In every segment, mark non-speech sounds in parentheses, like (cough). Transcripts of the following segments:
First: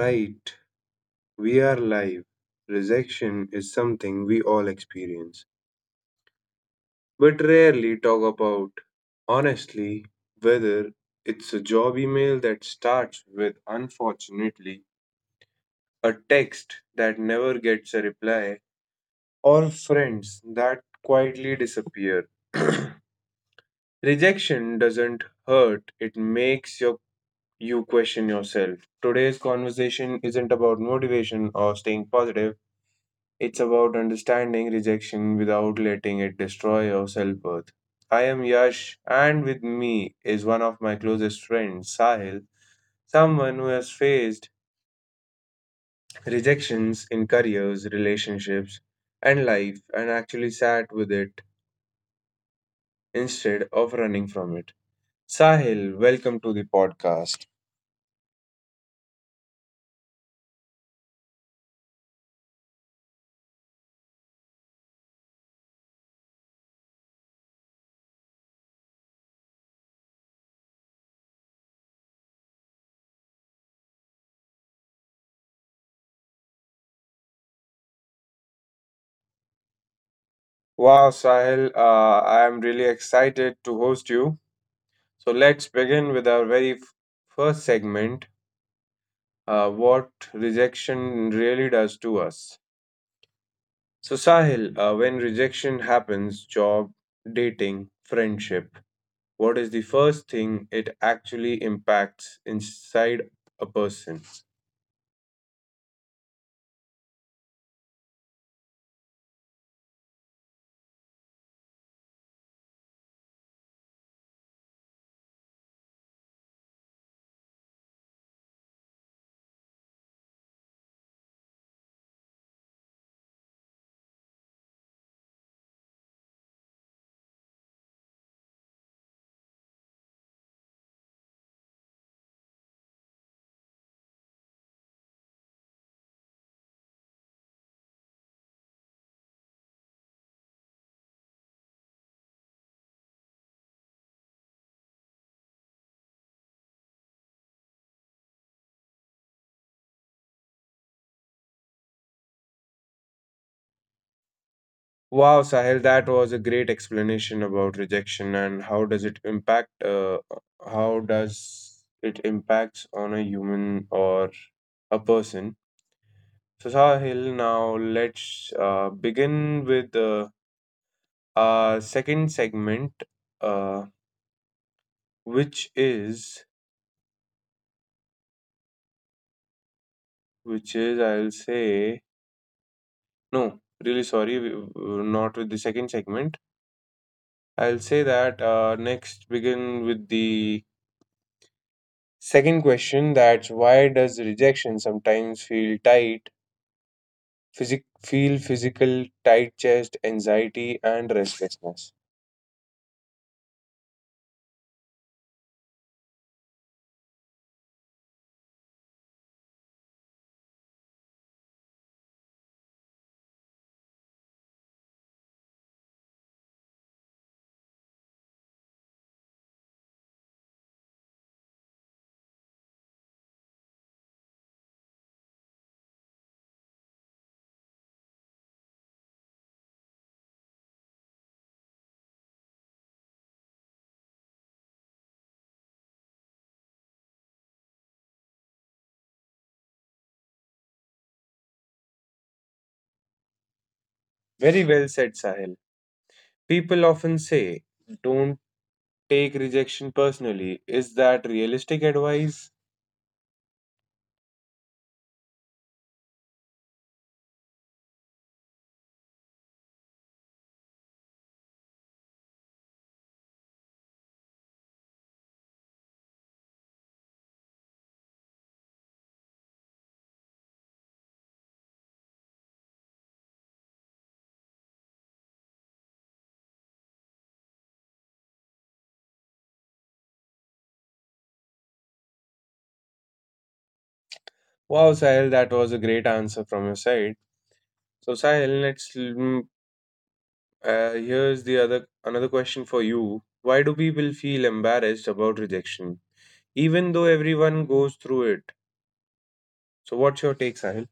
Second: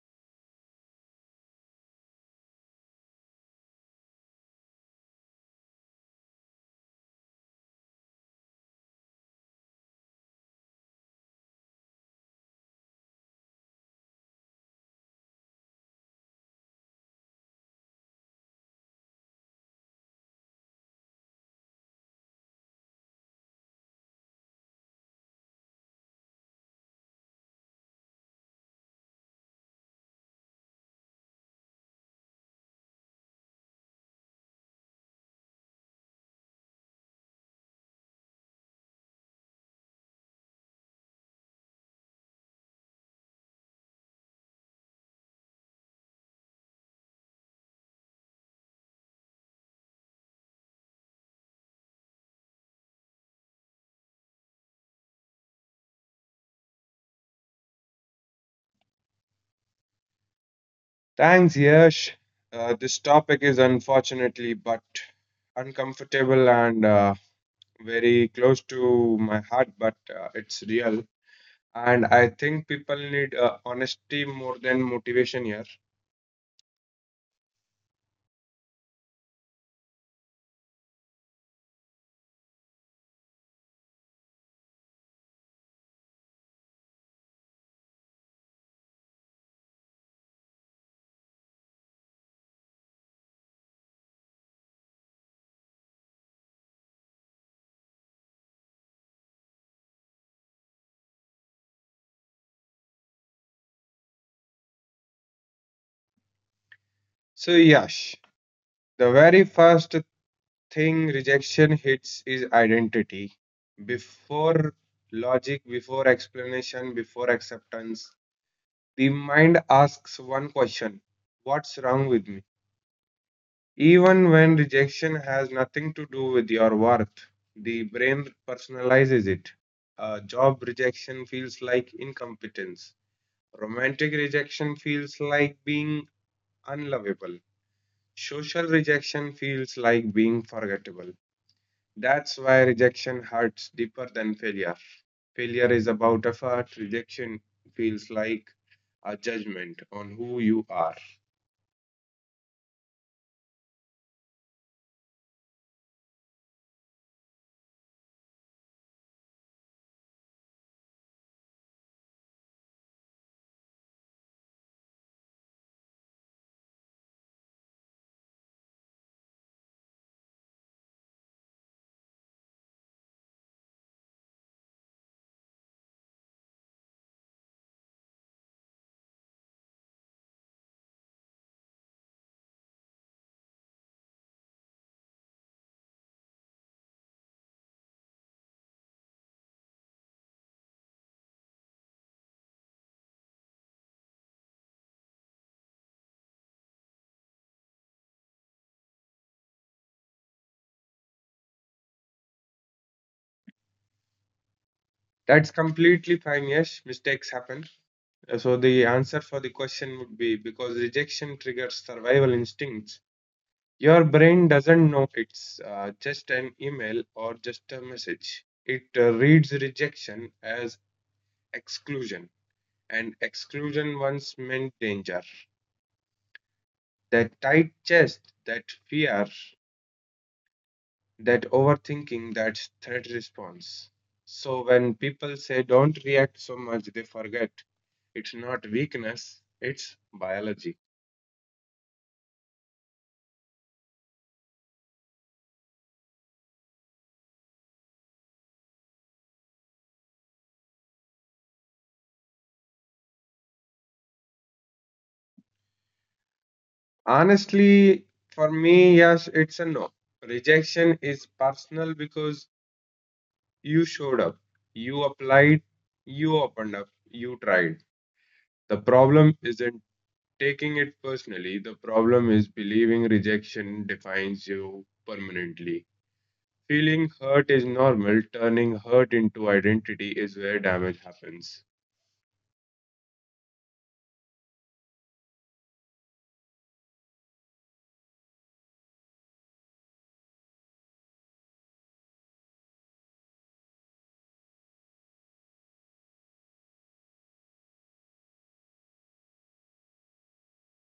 right, we are live. Rejection is something we all experience, but rarely talk about. Honestly, whether it's a job email that starts with unfortunately, a text that never gets a reply, or friends that quietly disappear. (clears throat) Rejection doesn't hurt, it makes you question yourself. Today's conversation isn't about motivation or staying positive. It's about understanding rejection without letting it destroy your self worth. I am Yash, and with me is one of my closest friends, Sahil, someone who has faced rejections in careers, relationships, and life, and actually sat with it instead of running from it. Sahil, welcome to the podcast. Thanks, Yash. This topic is unfortunately but uncomfortable and very close to my heart, but it's real. And I think people need honesty more than motivation here. Wow, Sahil, I am really excited to host you. So let's begin with our first segment, what rejection really does to us. So, Sahil, when rejection happens, job, dating, friendship, what is the first thing it actually impacts inside a person? So, Yash, the very first thing rejection hits is identity. Before logic, before explanation, before acceptance, the mind asks one question. What's wrong with me? Even when rejection has nothing to do with your worth, the brain personalizes it. Job rejection feels like incompetence. Romantic rejection feels like being unlovable. Social rejection feels like being forgettable. That's why rejection hurts deeper than failure. Failure is about effort, rejection feels like a judgment on who you are. Wow, Sahil, that was a great explanation about rejection and how does it impact, how does it impacts on a human or a person. So, Sahil, now let's begin with. Second segment uh which is which is I'll say no really sorry we- not with the second segment I'll say that next begin with the second question, that's why does rejection sometimes feel physical, tight chest, anxiety, and restlessness. That's completely fine, yes. Mistakes happen. So the answer for the question would be, because rejection triggers survival instincts. Your brain doesn't know it's just an email or just a message. It reads rejection as exclusion, and exclusion once meant danger. That tight chest, that fear, that overthinking, that threat response. So when people say don't react so much, they forget it's not weakness, it's biology. Very well said, Sahil. People often say don't take rejection personally. Is that realistic advice? Honestly, for me, yes, it's a no. Rejection is personal because you showed up, you applied, you opened up, you tried. The problem isn't taking it personally, the problem is believing rejection defines you permanently. Feeling hurt is normal, turning hurt into identity is where damage happens. Wow, Sahil, that was a great answer from your side. So, Sahil, here's the other another question for you. Why do people feel embarrassed about rejection, even though everyone goes through it? So, what's your take, Sahil?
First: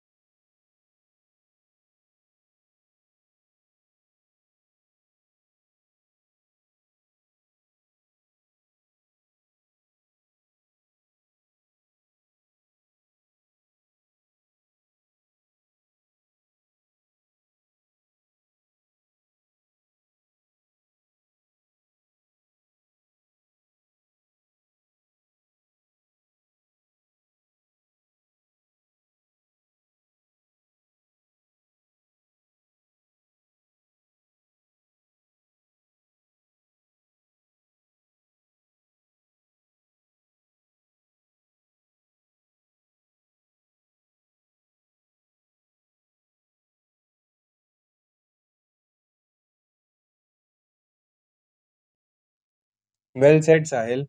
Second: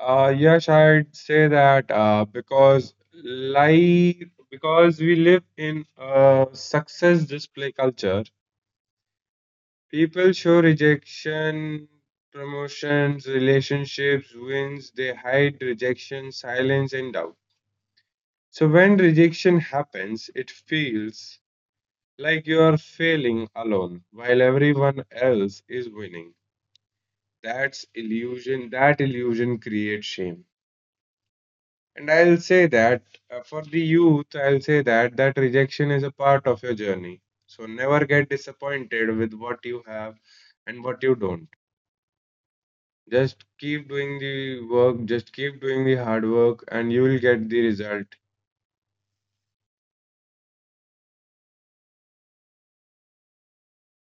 Yes, I'd say that because life, because we live in a success display culture, people show rejection, promotions, relationships, wins. They hide rejection, silence, and doubt. So when rejection happens, it feels like you are failing alone while everyone else is winning. That's illusion. That illusion creates shame. And I'll say that for the youth, I'll say that that rejection is a part of your journey. So never get disappointed with what you have and what you don't. Just keep doing the work, just keep doing the hard work, and you will get the result. Well said, Sahil.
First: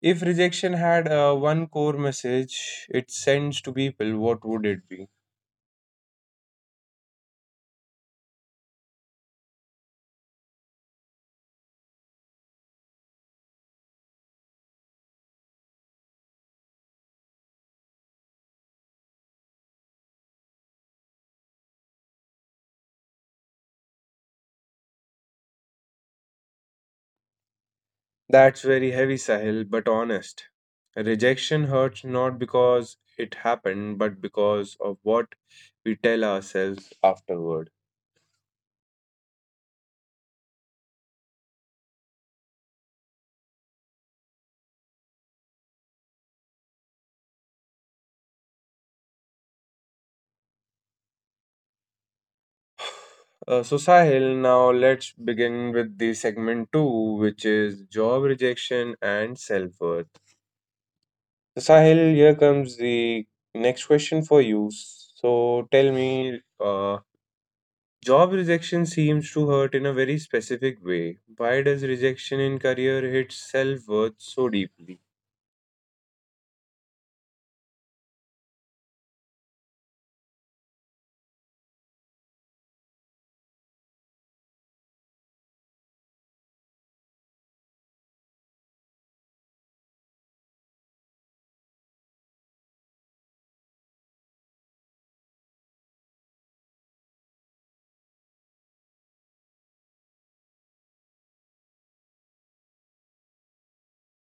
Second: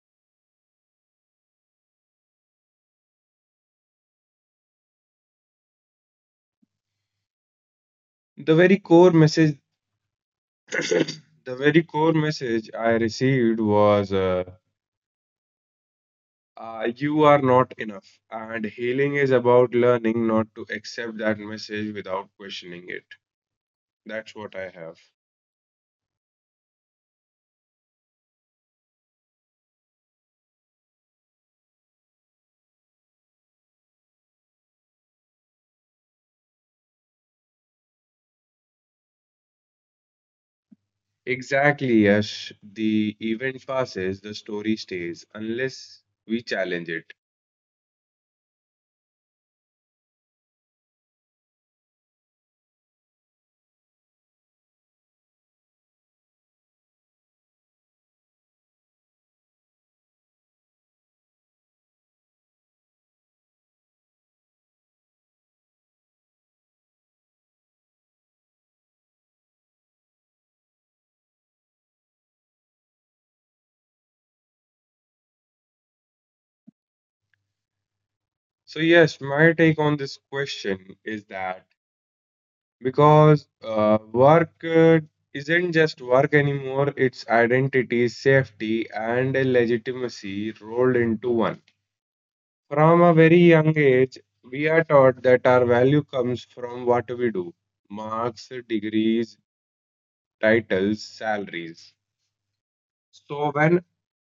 If rejection had one core message it sends to people, what would it be? The very core message, (coughs) the very core message I received was you are not enough. And healing is about learning not to accept that message without questioning it. That's what I have. That's very heavy, Sahil, but honest. Rejection hurts not because it happened, but because of what we tell ourselves afterward. Exactly, Yash. The event passes, the story stays, unless we challenge it. So Sahil, now let's begin with the segment two, which is job rejection and self-worth. So Sahil, here comes the next question for you. So tell me, job rejection seems to hurt in a very specific way. Why does rejection in career hit self-worth so deeply? So, yes, my take on this question is that because work isn't just work anymore, it's identity, safety, and a legitimacy rolled into one. From a very young age, we are taught that our value comes from what we do, marks, degrees, titles, salaries. So when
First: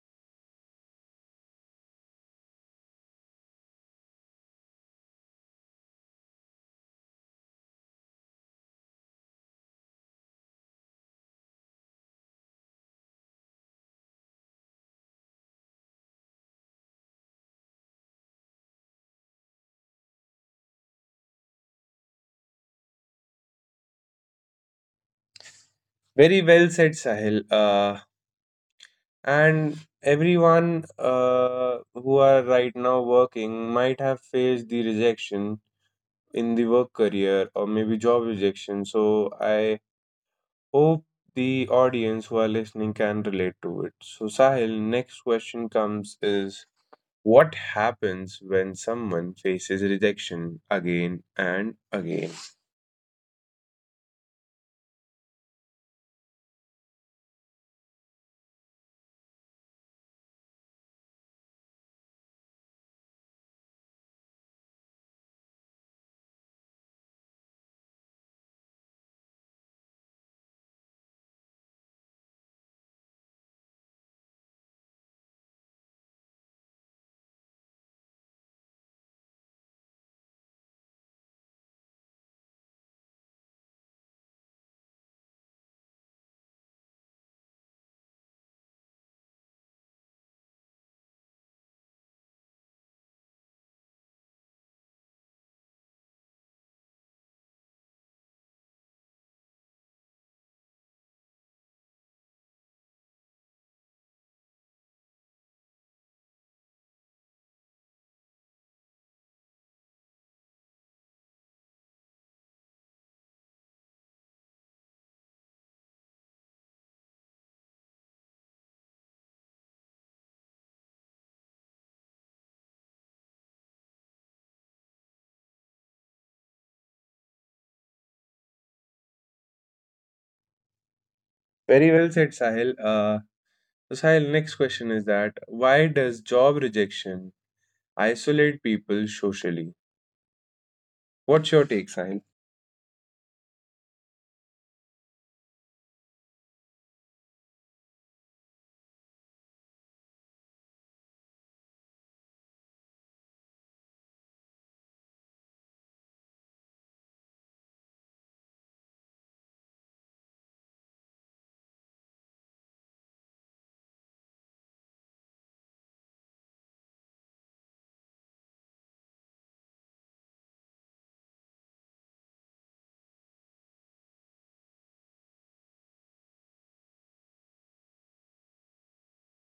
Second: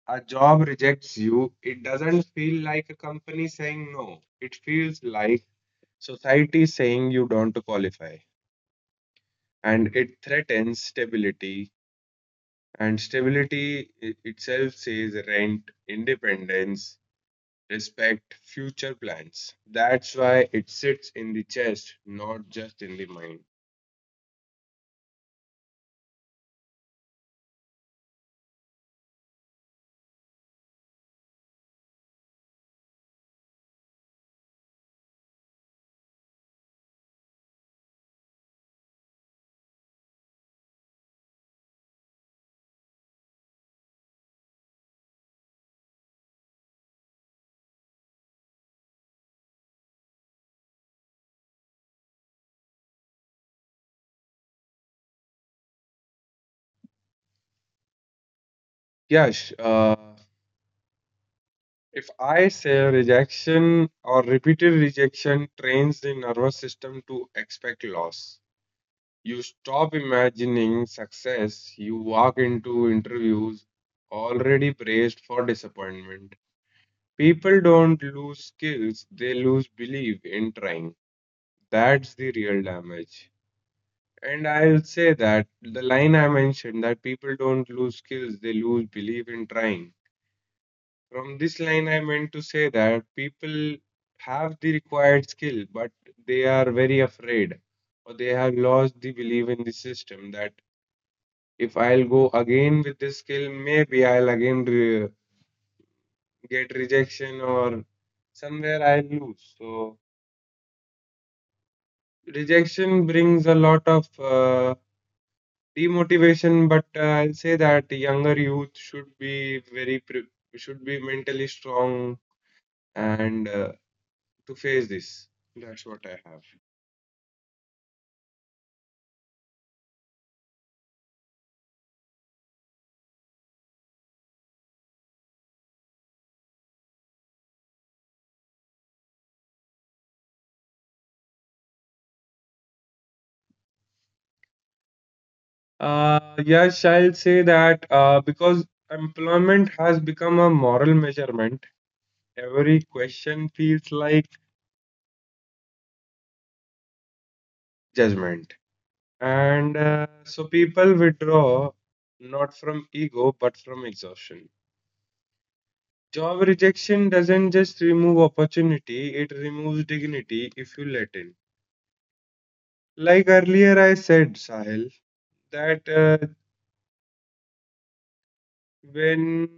a job rejects you, it doesn't feel like a company saying no. It feels like society saying you don't qualify. And it threatens stability. And stability itself says rent, independence, respect, future plans. That's why it sits in the chest, not just in the mind. Very well said, Sahil. And everyone who are right now working might have faced the rejection in the work career or maybe job rejection. So I hope the audience who are listening can relate to it. So Sahil, next question comes is what happens when someone faces rejection again and again? Yes. If I say rejection or repeated rejection trains the nervous system to expect loss, you stop imagining success, you walk into interviews already braced for disappointment. People don't lose skills, they lose belief in trying. That's the real damage. And I'll say that the line I mentioned that people don't lose skills, they lose belief in trying. From this line, I meant to say that people have the required skill, but they are very afraid or they have lost the belief in the system that if I'll go again with this skill, maybe I'll again re get rejection or somewhere I'll lose. So rejection brings a lot of demotivation, but I'll say that the younger youth should be very pre should be mentally strong and to face this. That's what I have. Very well said, Sahil. So Sahil, next question is that why does job rejection isolate people socially? What's your take, Sahil? Yes, I'll say that because employment has become a moral measurement, every question feels like judgment. And so people withdraw not from ego but from exhaustion. Job rejection doesn't just remove opportunity, it removes dignity if you let in. Like earlier, I said, Sahil, that when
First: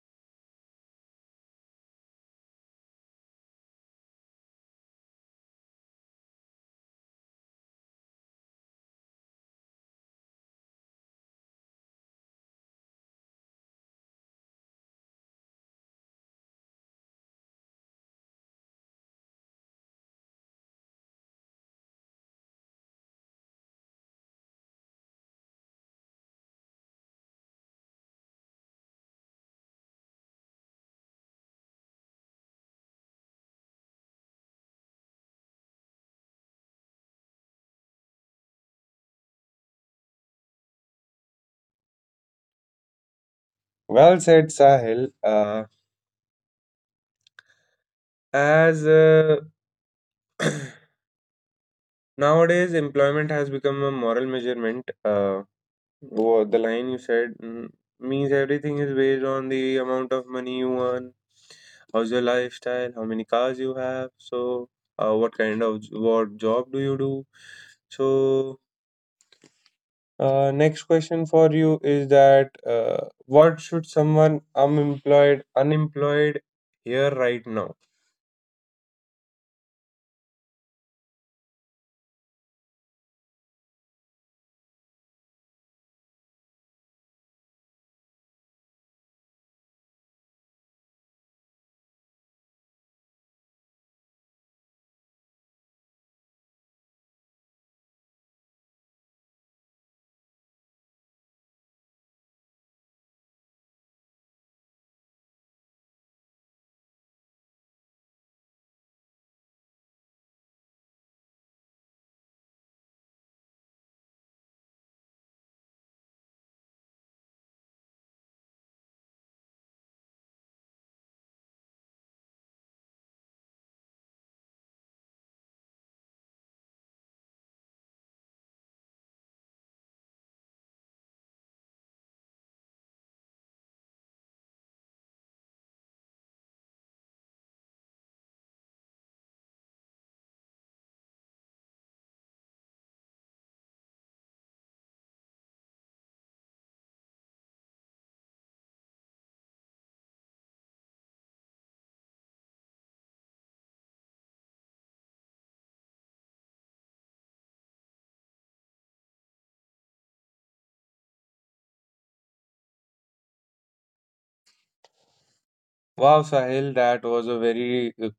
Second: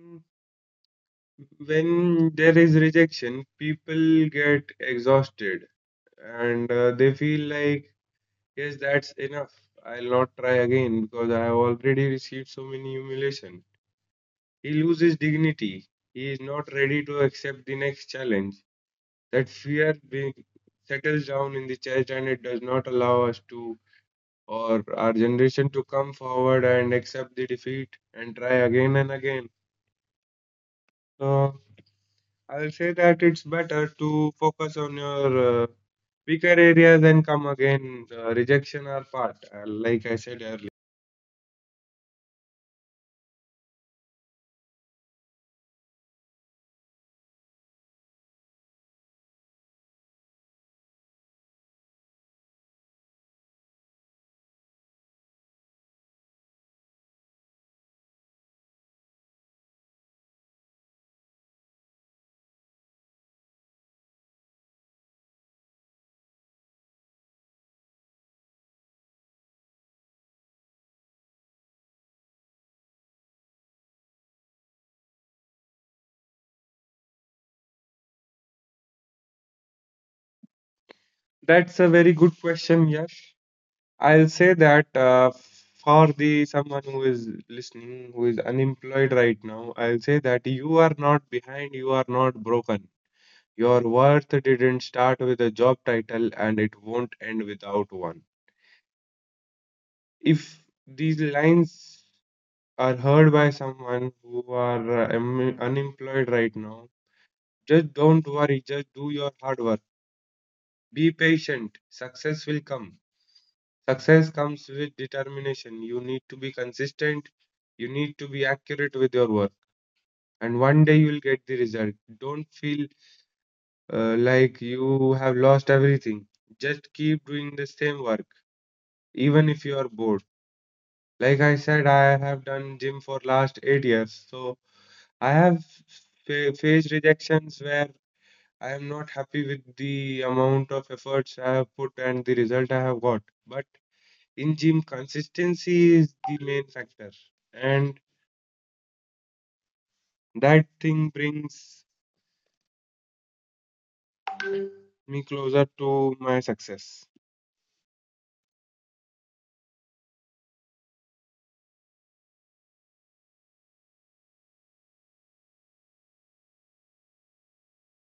there is rejection, people get exhausted and they feel like, yes, that's enough, I'll not try again because I have already received so many humiliation, he loses dignity, he is not ready to accept the next challenge, that fear being settles down in the chest, and it does not allow us to or our generation to come forward and accept the defeat and try again and again. So I'll say that it's better to focus on your weaker areas and come again. Rejection are part, like I said earlier. Well said, Sahil. As Nowadays, employment has become a moral measurement. The line you said means everything is based on the amount of money you earn, how's your lifestyle, how many cars you have, so what kind of j- what job do you do. So, next question for you is that what should someone unemployed hear right now? That's a very good question, Yash. I'll say that for the someone who is listening, who is unemployed right now, I'll say that you are not behind, you are not broken. Your worth didn't start with a job title and it won't end without one. If these lines are heard by someone who are unemployed right now, just don't worry, just do your hard work. Be patient, success will come. Success comes with determination. You need to be consistent, you need to be accurate with your work, and one day you'll get the result. Don't feel like you have lost everything. Just keep doing the same work, even if you are bored. Like I said, I have done gym for last 8 years, so I have faced rejections where I am not happy with the amount of efforts I have put and the result I have got. But in gym, consistency is the main factor, and that thing brings me closer to my success. Wow, Sahil, that was a very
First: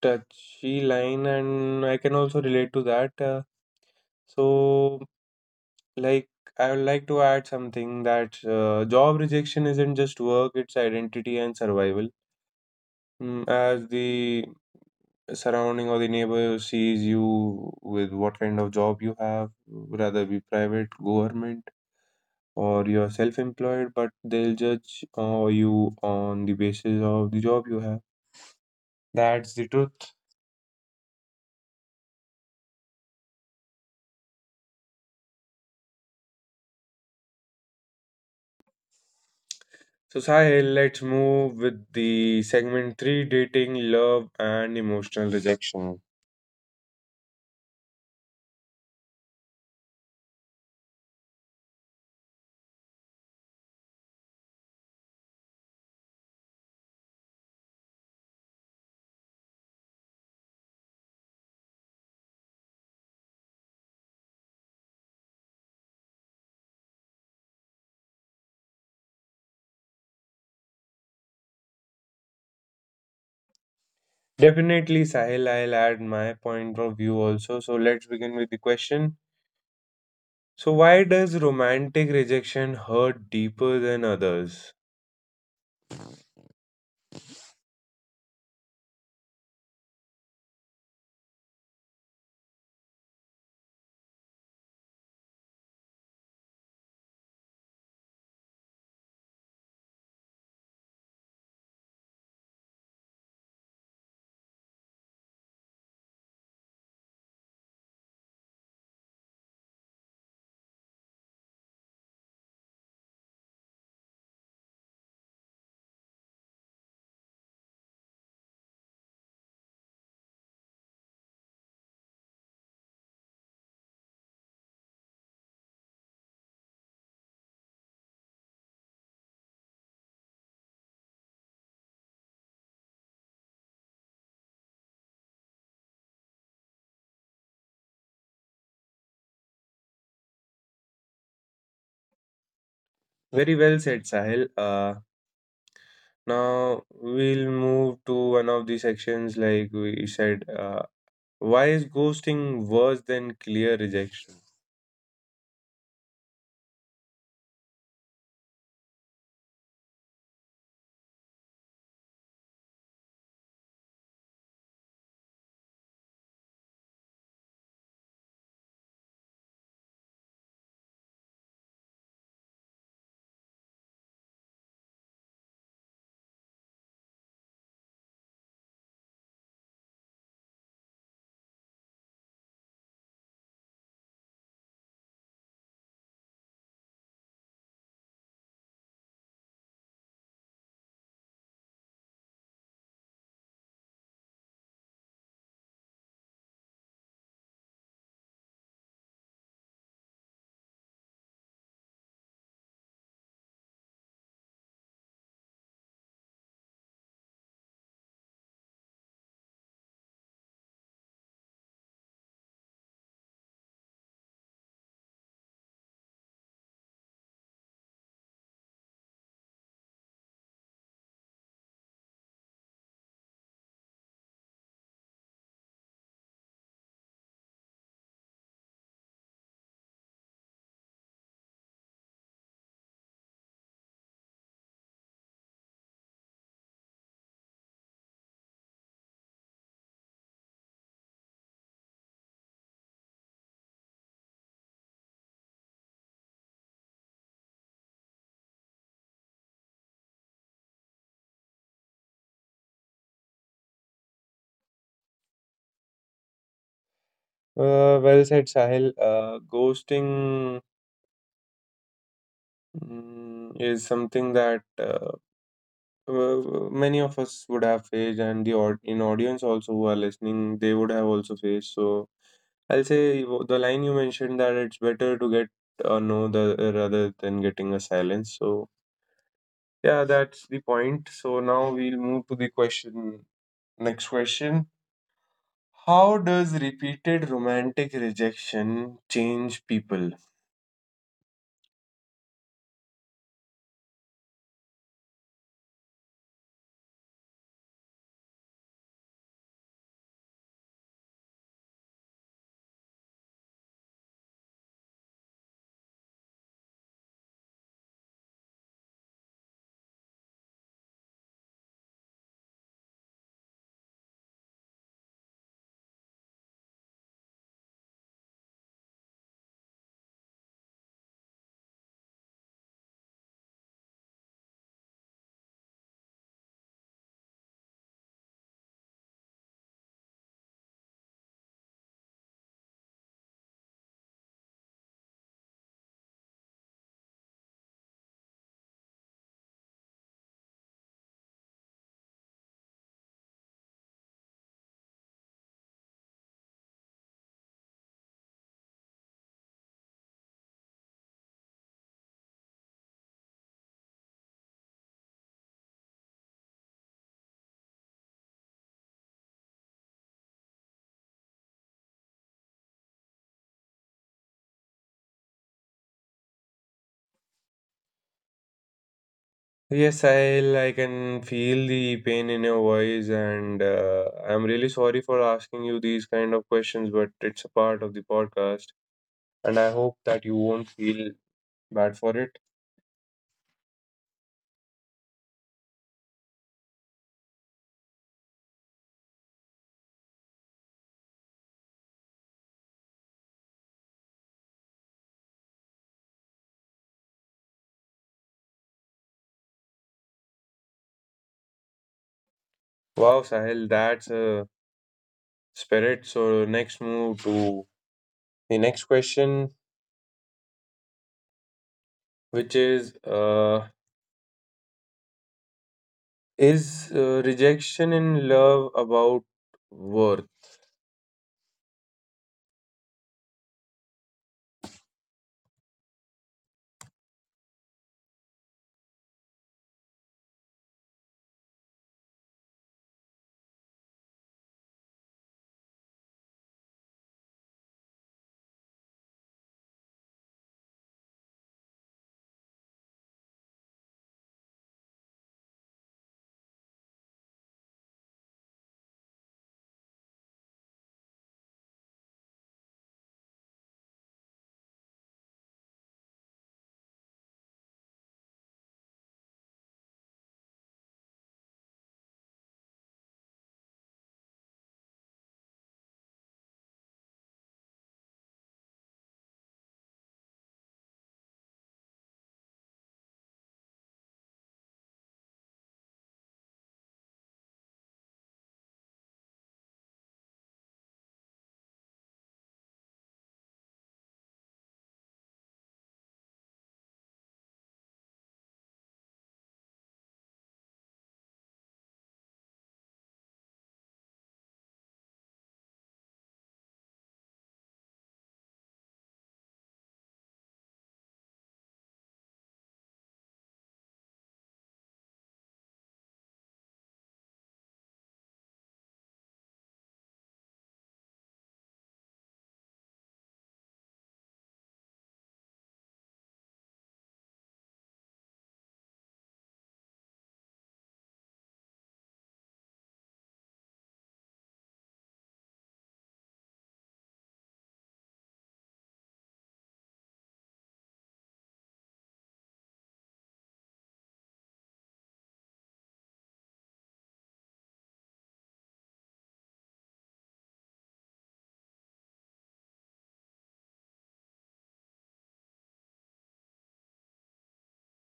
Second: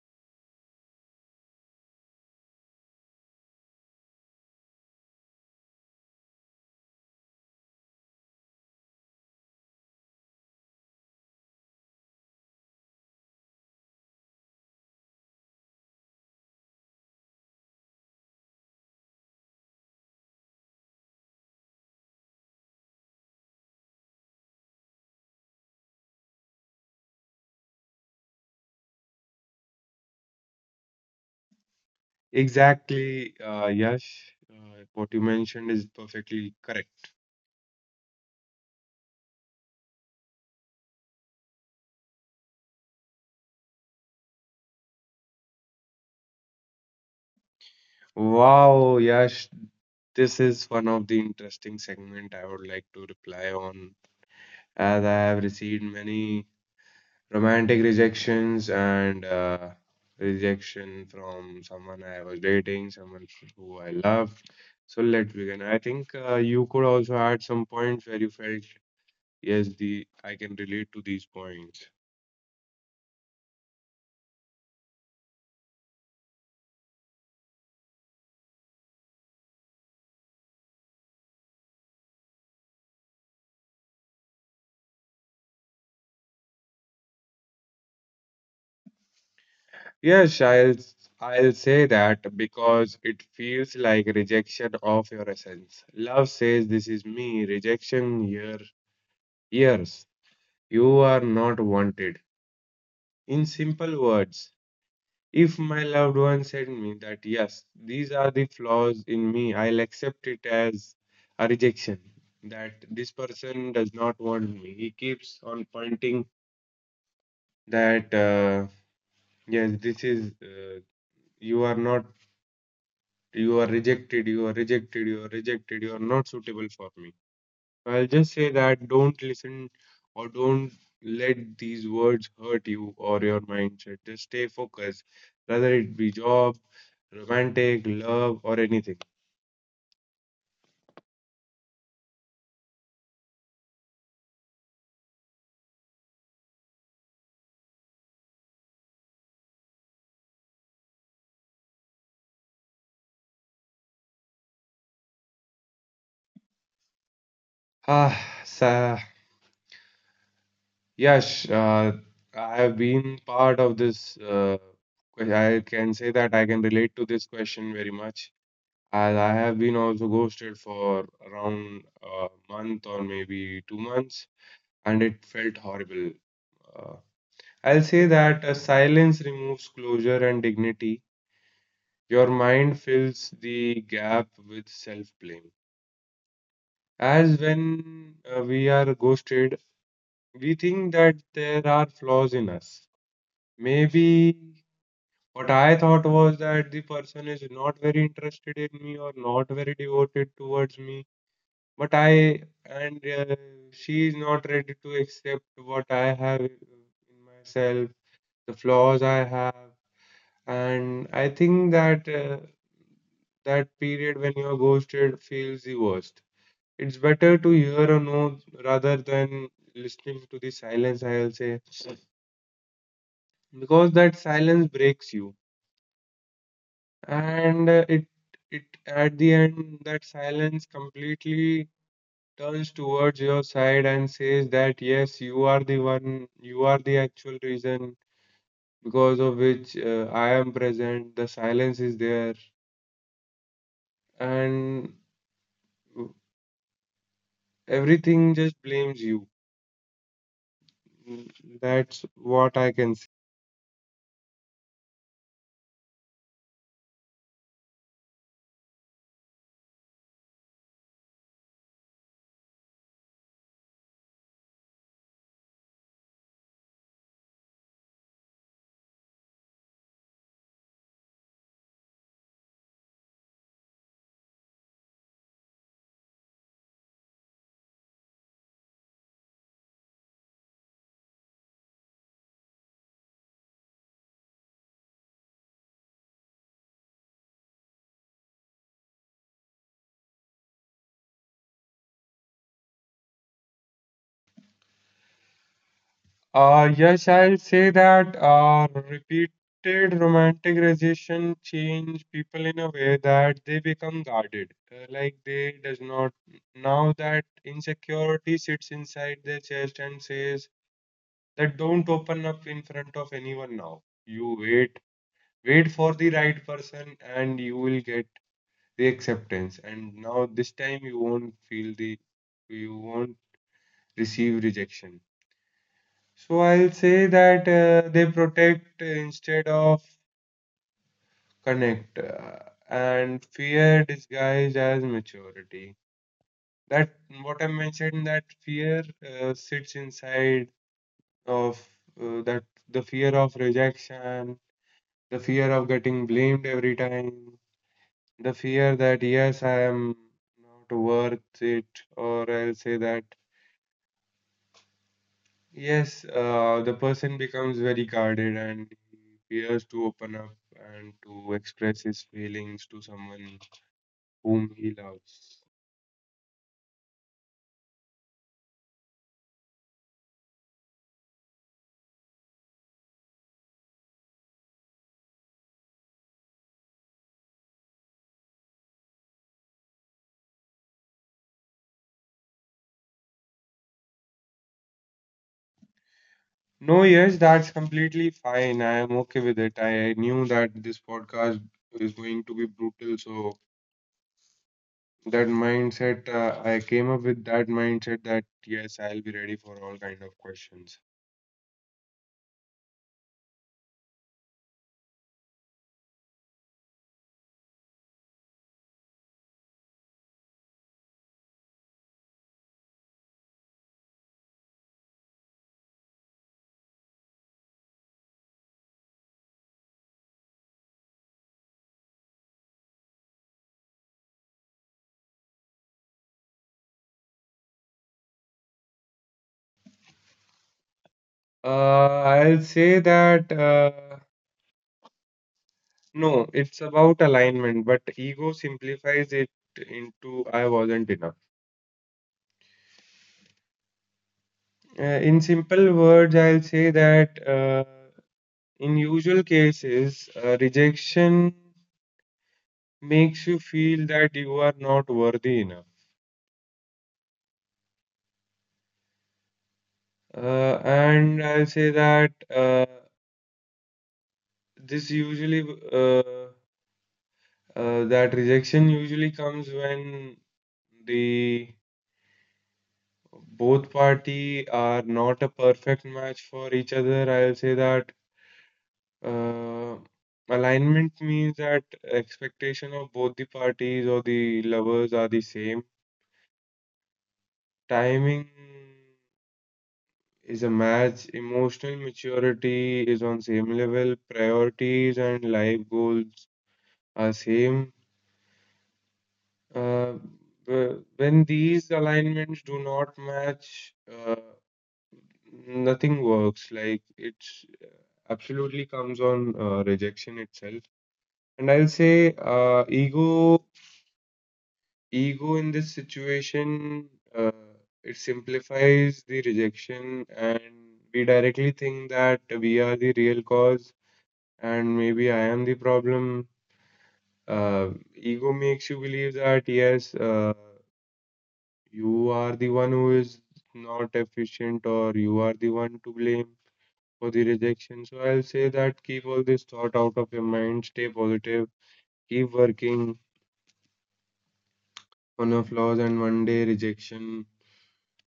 touchy line and I can also relate to that. So, like, I would like to add something that job rejection isn't just work, it's identity and survival. Mm, as the surrounding or the neighbor sees you with what kind of job you have, whether be private, government, or you're self employed, but they'll judge you on the basis of the job you have. That's the truth. Exactly, Yash. What you mentioned is perfectly correct. So Sahil, let's move with the segment three: dating, love, and emotional rejection. Wow, Yash, this is one of the interesting segment I would like to reply on, as I have received many romantic rejections and rejection from someone I was dating, someone who I loved. So let's begin. I think you could also add some points where you felt, yes, the I can relate to these points. Definitely, Sahil, I'll add my point of view also. So let's begin with the question. So why does romantic rejection hurt deeper than others? Yes, I'll I'll say that because it feels like rejection of your essence. Love says this is me. Rejection here, years. You are not wanted. In simple words. If my loved one said me that yes, these are the flaws in me, I'll accept it as a rejection. That this person does not want me. He keeps on pointing that yes, this is you are not, you are rejected, you are rejected, you are rejected, you are not suitable for me. I'll just say that don't listen or don't let these words hurt you or your mindset. Just stay focused, whether it be job, romantic, love, or anything. Very well said, Sahil. Now we'll move to one of the sections like we said. Why is ghosting worse than clear rejection? Ah, so, yes, I have been part of this. I can say that I can relate to this question very much. As I have been also ghosted for around a month or maybe 2 months, and it felt horrible. Uh, I'll say that a silence removes closure and dignity. Your mind fills the gap with self blame. As when we are ghosted, we think that there are flaws in us. Maybe what I thought was that the person is not very interested in me or not very devoted towards me, but I and she is not ready to accept what I have in myself, the flaws I have. And I think that that period when you're ghosted feels the worst. It's better to hear a no rather than listening to the silence, I'll say, because that silence breaks you. And it at the end that silence completely turns towards your side and says that yes, you are the one, you are the actual reason because of which I am present. The silence is there, and everything just blames you. Mm. That's what I can say. Well said, Sahil. Ghosting is something that many of us would have faced, and the aud- in audience also who are listening, they would have also faced. So I'll say the line you mentioned, that it's better to get a no, rather than getting a silence. So yeah, that's the point. So now we'll move to the question. Next question. How does repeated romantic rejection change people? Yes, I'll say that repeated romantic rejection change people in a way that they become guarded. Like they does not now that insecurity sits inside their chest and says that don't open up in front of anyone now. You wait, wait for the right person, and you will get the acceptance. And now this time you won't feel the you won't receive rejection. So I'll say that they protect instead of connect, and fear disguised as maturity. That what I mentioned that fear sits inside of that the fear of rejection, the fear of getting blamed every time, the fear that yes I am not worth it, or I'll say that yes, the person becomes very guarded and he fears to open up and to express his feelings to someone whom he loves. Yes, I'll, can feel the pain in your voice, and I'm really sorry for asking you these kind of questions, but it's a part of the podcast, and I hope that you won't feel bad for it. No, yes, that's completely fine. I am okay with it. I knew that this podcast is going to be brutal, so that mindset, I came up with that mindset that yes, I'll be ready for all kind of questions. Wow, Sahil, that's a spirit. So, next move to the next question, which is is rejection in love about worth? I'll say that. No, it's about alignment, but ego simplifies it into I wasn't enough. Uh, in simple words, I'll say that, in usual cases, rejection makes you feel that you are not worthy enough. And I'll say that, this usually, uh, that rejection usually comes when the both party are not a perfect match for each other, I'll say that. Uh, Alignment means that expectation of both the parties or the lovers are the same. Timing is a match. Emotional maturity is on same level. Priorities and life goals are same. Uh, when these alignments do not match, nothing works. Like it's absolutely comes on rejection itself. And I'll say ego in this situation, uh, it simplifies the rejection, and we directly think that we are the real cause and maybe I am the problem. Uh, Ego makes you believe that, yes, you are the one who is not efficient, or you are the one to blame for the rejection. So I'll say that keep all this thought out of your mind, stay positive, keep working on your flaws, and one day rejection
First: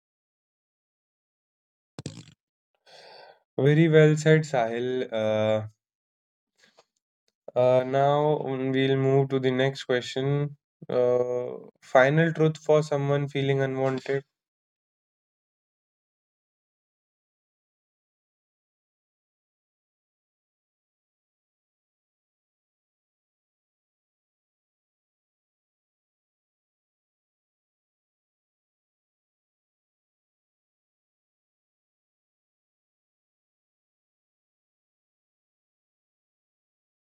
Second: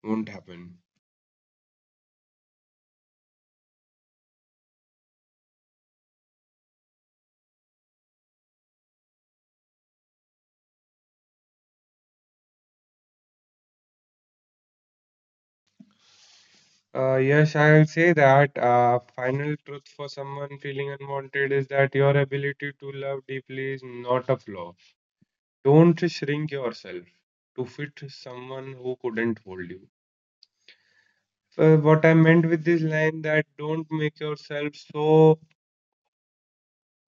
won't happen. Very well said, Sahil. Uh, we'll move to the next question. Uh, final truth for someone feeling unwanted. Yes, I'll say that final truth for someone feeling unwanted is that your ability to love deeply is not a flaw. Don't shrink yourself to fit someone who couldn't hold you. So what I meant with this line that don't make yourself so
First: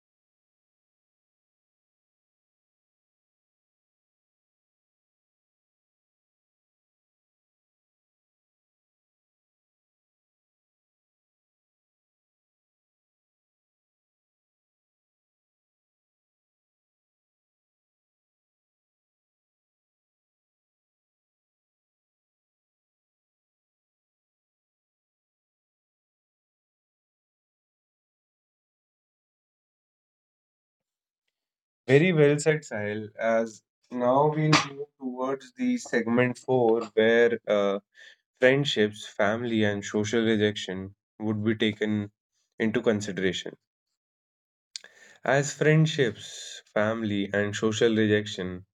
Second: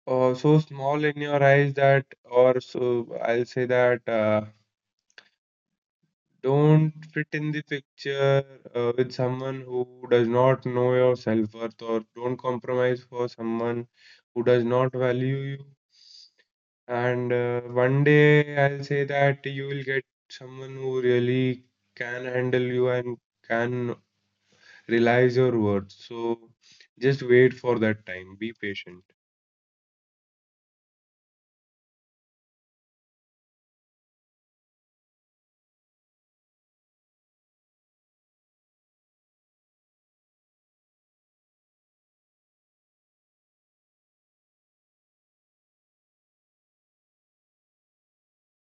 so small in your eyes that, or so I'll say that. Don't fit in the picture with someone who does not know your self-worth, or don't compromise for someone who does not value you. And one day I'll say that you will get someone who really can handle you and can realize your worth. So just wait for that time. Be patient. Very well said, Sahil. As now we'll move towards the segment four, where friendships, family, and social rejection would be taken into consideration. As friendships, family, and social rejection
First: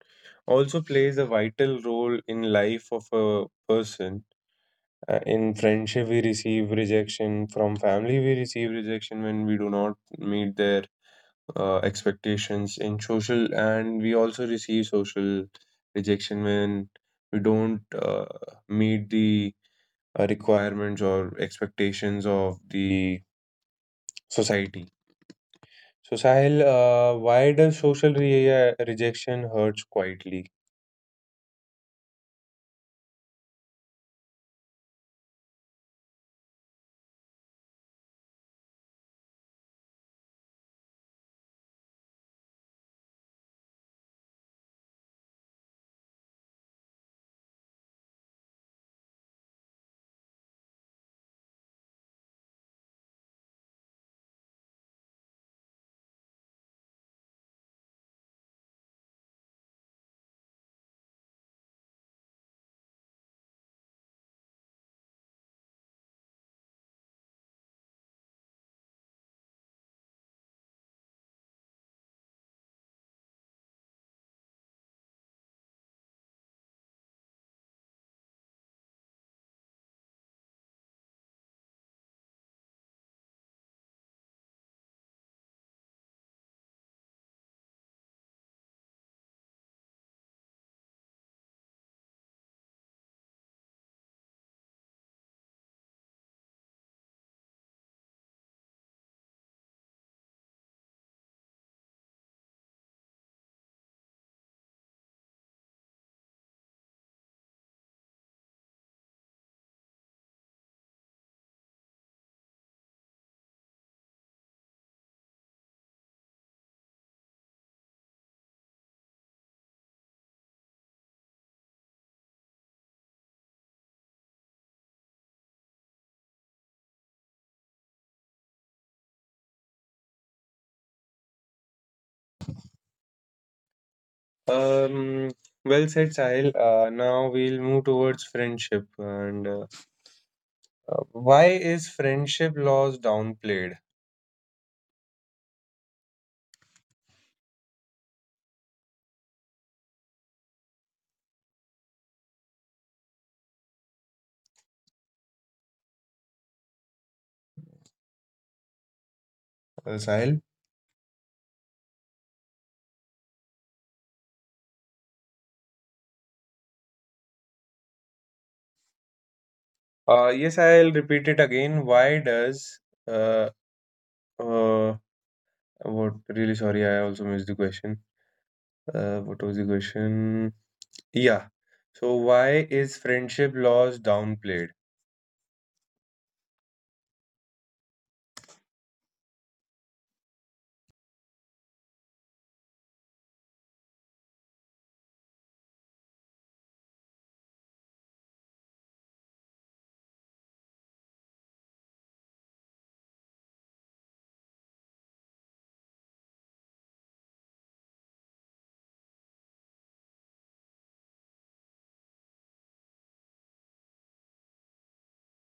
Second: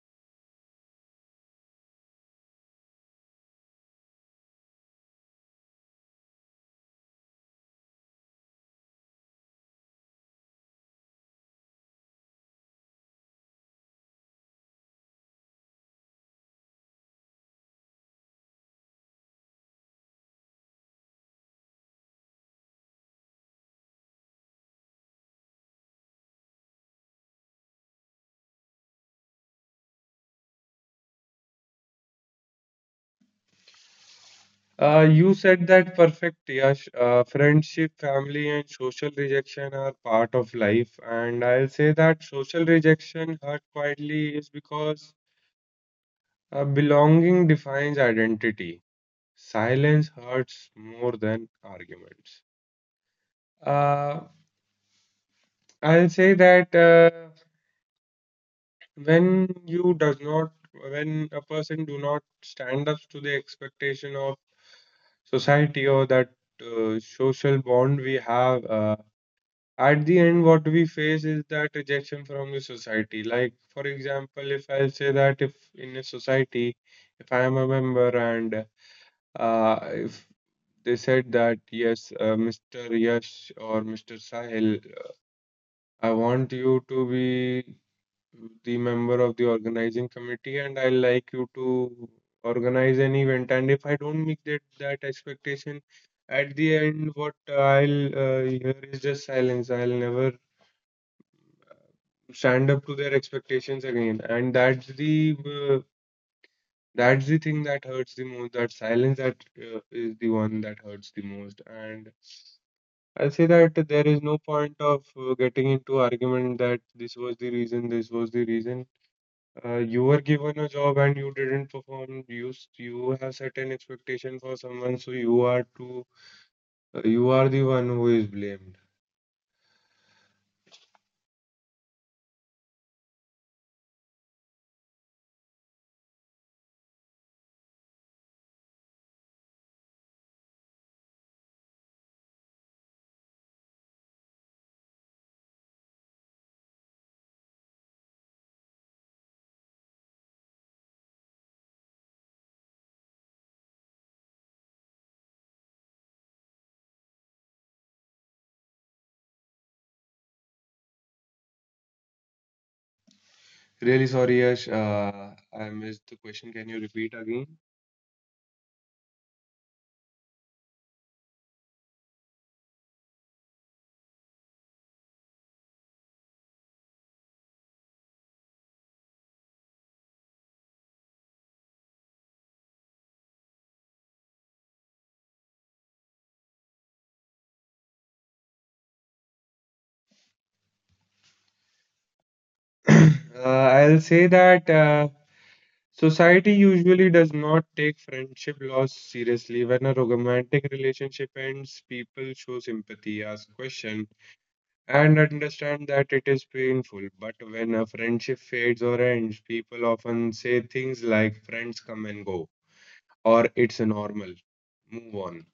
also plays a vital role in life of a person. In friendship, we receive rejection. From family, we receive rejection when we do not meet their expectations. In social, and we also receive social rejection when we don't meet the requirements or expectations of the society. So, Sahil, why does social rejection hurts quietly? You said that perfect, Yash. Friendship, family, and social rejection are part of life. And I'll say that social rejection hurt quietly is because belonging defines identity. Silence hurts more than arguments. Uh, I'll say that, when you does not, when a person do not stand up to the expectation of society or that social bond we have. At the end what we face is that rejection from the society. Like for example, if I say that if in a society, if I am a member and, if they said that, yes, Mr. Yash or Mr. Sahil, I want you to be the member of the organizing committee, and I like you to organize an event, and if I don't meet that expectation, at the end what I'll hear is just silence. I'll never stand up to their expectations again, and that's the thing that hurts the most, that silence that is the one that hurts the most. And I'll say that there is no point of getting into argument that this was the reason this was the reason you were given a job and you didn't perform. You have certain expectation for someone, so you are to, you are the one who is blamed. Um, well said, Sahil. Now we'll move towards friendship and. Why is friendship loss downplayed, Sahil? Really sorry, Yash, I missed the question, can you repeat again? Yes, I'll repeat it again. Why does uh, uh, what really sorry, I also missed the question. What was the question? Yeah. So why is friendship loss downplayed? Uh, I'll say that society usually does not take friendship loss seriously. When a romantic relationship ends, people show sympathy, ask questions, and understand that it is painful. But when a friendship fades or ends, people often say things like friends come and go, or it's normal, move on.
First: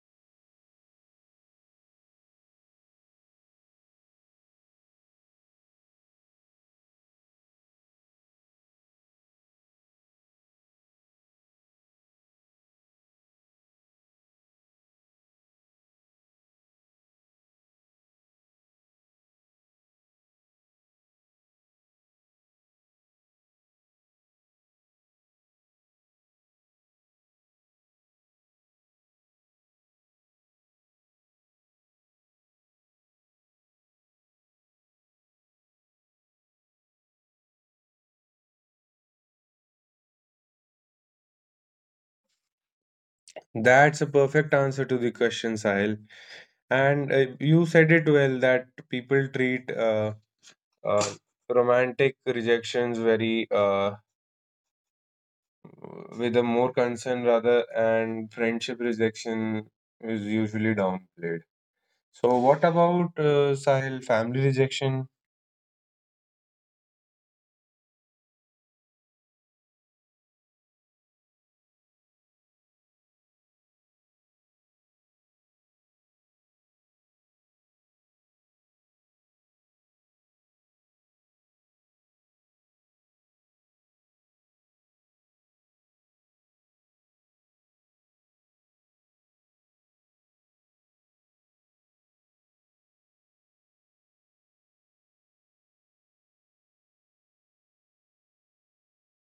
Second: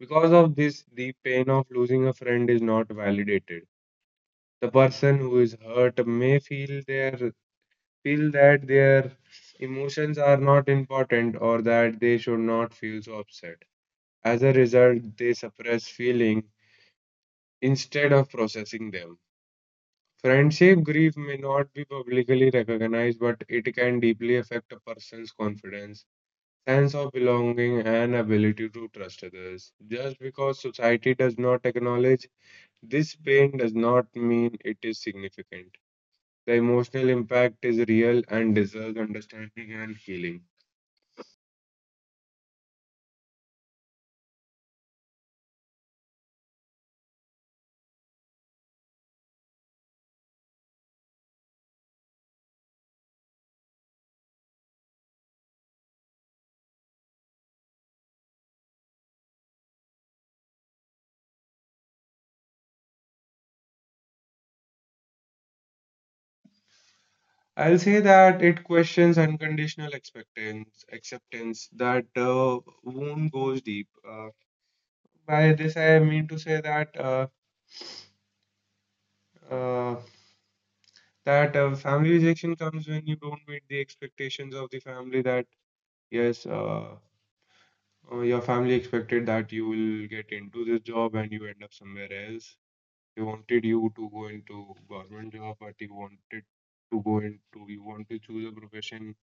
Because of this, the pain of losing a friend is not validated. The person who is hurt may feel that their emotions are not important or that they should not feel so upset. As a result, they suppress feeling instead of processing them. Friendship grief may not be publicly recognized, but it can deeply affect a person's confidence, sense of belonging, and ability to trust others. Just because society does not acknowledge this pain does not mean it is significant. The emotional impact is real and deserves understanding and healing. That's a perfect answer to the question, Sahil. And you said it well that people treat uh, romantic rejections very with a more concern rather, and friendship rejection is usually downplayed. So what about Sahil, family rejection? (coughs) I'll say that it questions unconditional acceptance, acceptance that wound goes deep. By this, I mean to say that uh, family rejection comes when you don't meet the expectations of the family. That, yes, your family expected that you will get into this job and you end up somewhere else. They wanted you to go into government job, but you wanted to go into you want to choose a profession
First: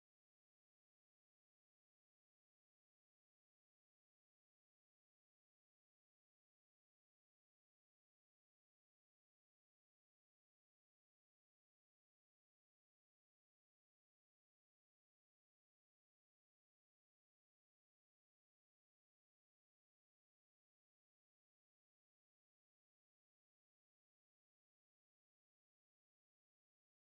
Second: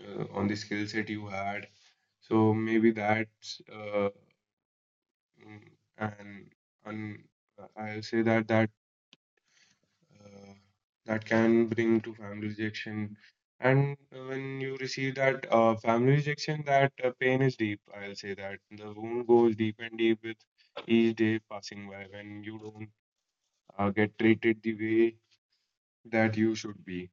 on the skill set you had. So maybe that's mm, and and I'll say that uh, that can bring to family rejection. And when you receive that family rejection, that pain is deep. I'll say that the wound goes deep and deep with each day passing by when you don't get treated the way that you should be.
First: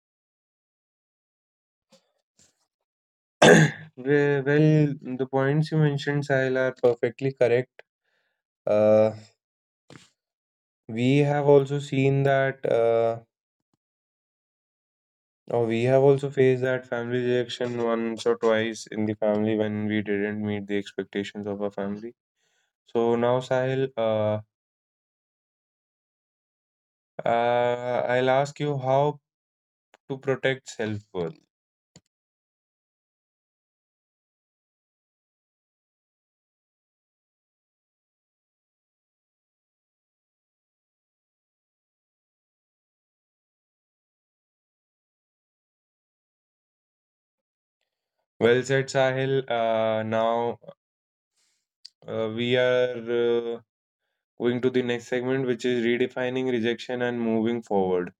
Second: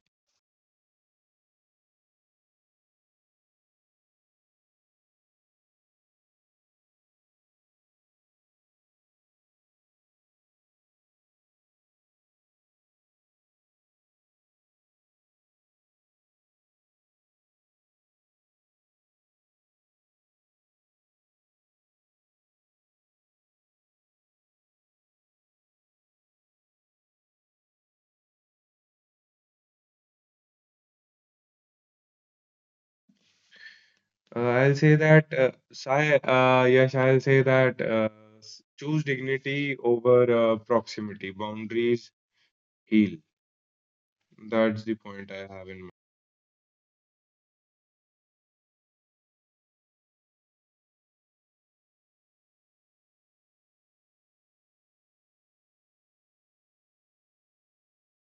(clears throat) Well, the points you mentioned, Sahil, are perfectly correct. Uh, we have also seen that, or we have also faced that family rejection once or twice in the family when we didn't meet the expectations of our family. So now, Sahil, I'll ask you how to protect self-worth. I'll say that, Sai, yes, I'll say that choose dignity over proximity. Boundaries heal. That's the point I have in mind. Well said, Sahil. Now we are going to the next segment, which is redefining rejection and moving forward.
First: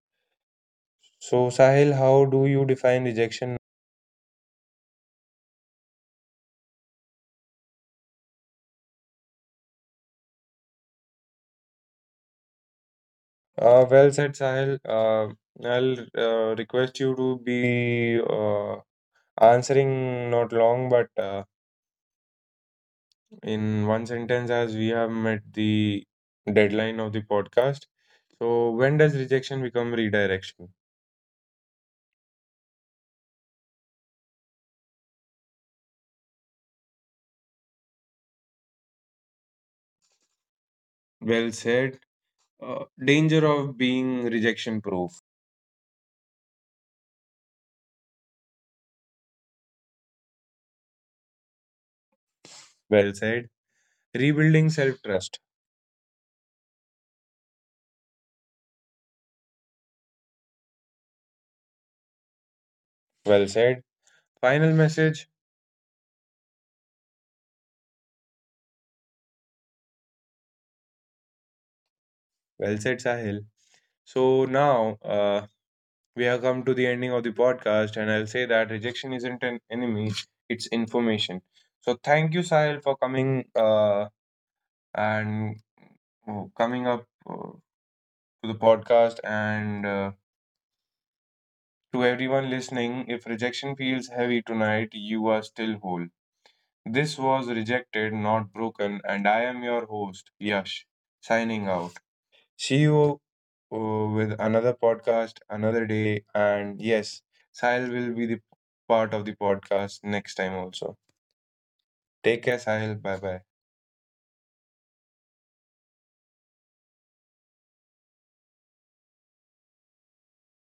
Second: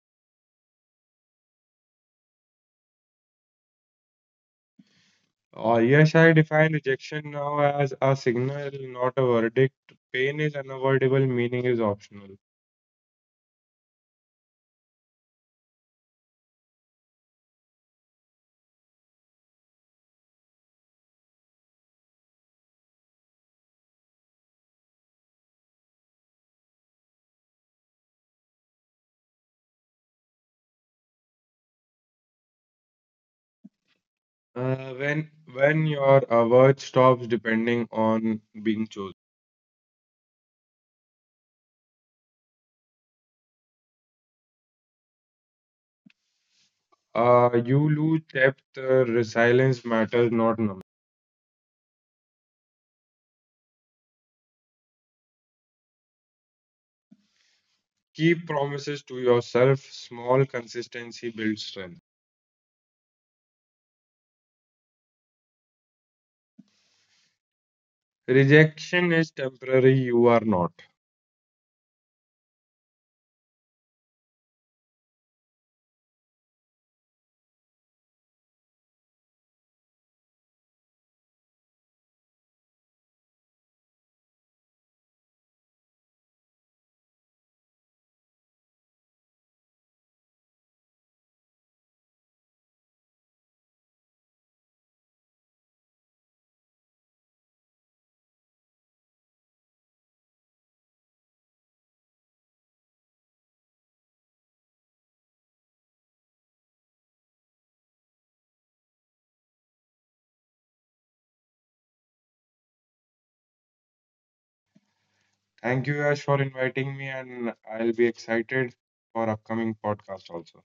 So, Sahil, how do you define rejection? Yes, I define rejection now as a signal, not a verdict. Pain is unavoidable, meaning is optional. Well said, Sahil. I'll request you to be answering not long, but in one sentence, as we have met the deadline of the podcast. So, when does rejection become redirection? When your worth stops depending on being chosen, Well said. Danger of being rejection proof. You lose depth. Resilience matters, not number. Well said. Rebuilding self trust. Keep promises to yourself. Small consistency builds strength. Well said. Final message. Rejection is temporary. You are not. Well said, Sahil. So now we have come to the ending of the podcast, and I'll say that rejection isn't an enemy, it's information. So thank you, Sahil, for coming and coming up to the podcast. And to everyone listening, if rejection feels heavy tonight, you are still whole. This was rejected, not broken, and I am your host, Yash, signing out. See you with another podcast another day, and yes, Sahil will be the part of the podcast next time also. Take care, Sahil. Bye bye. Thank you, Ash, for inviting me, and I'll be excited for upcoming podcast also.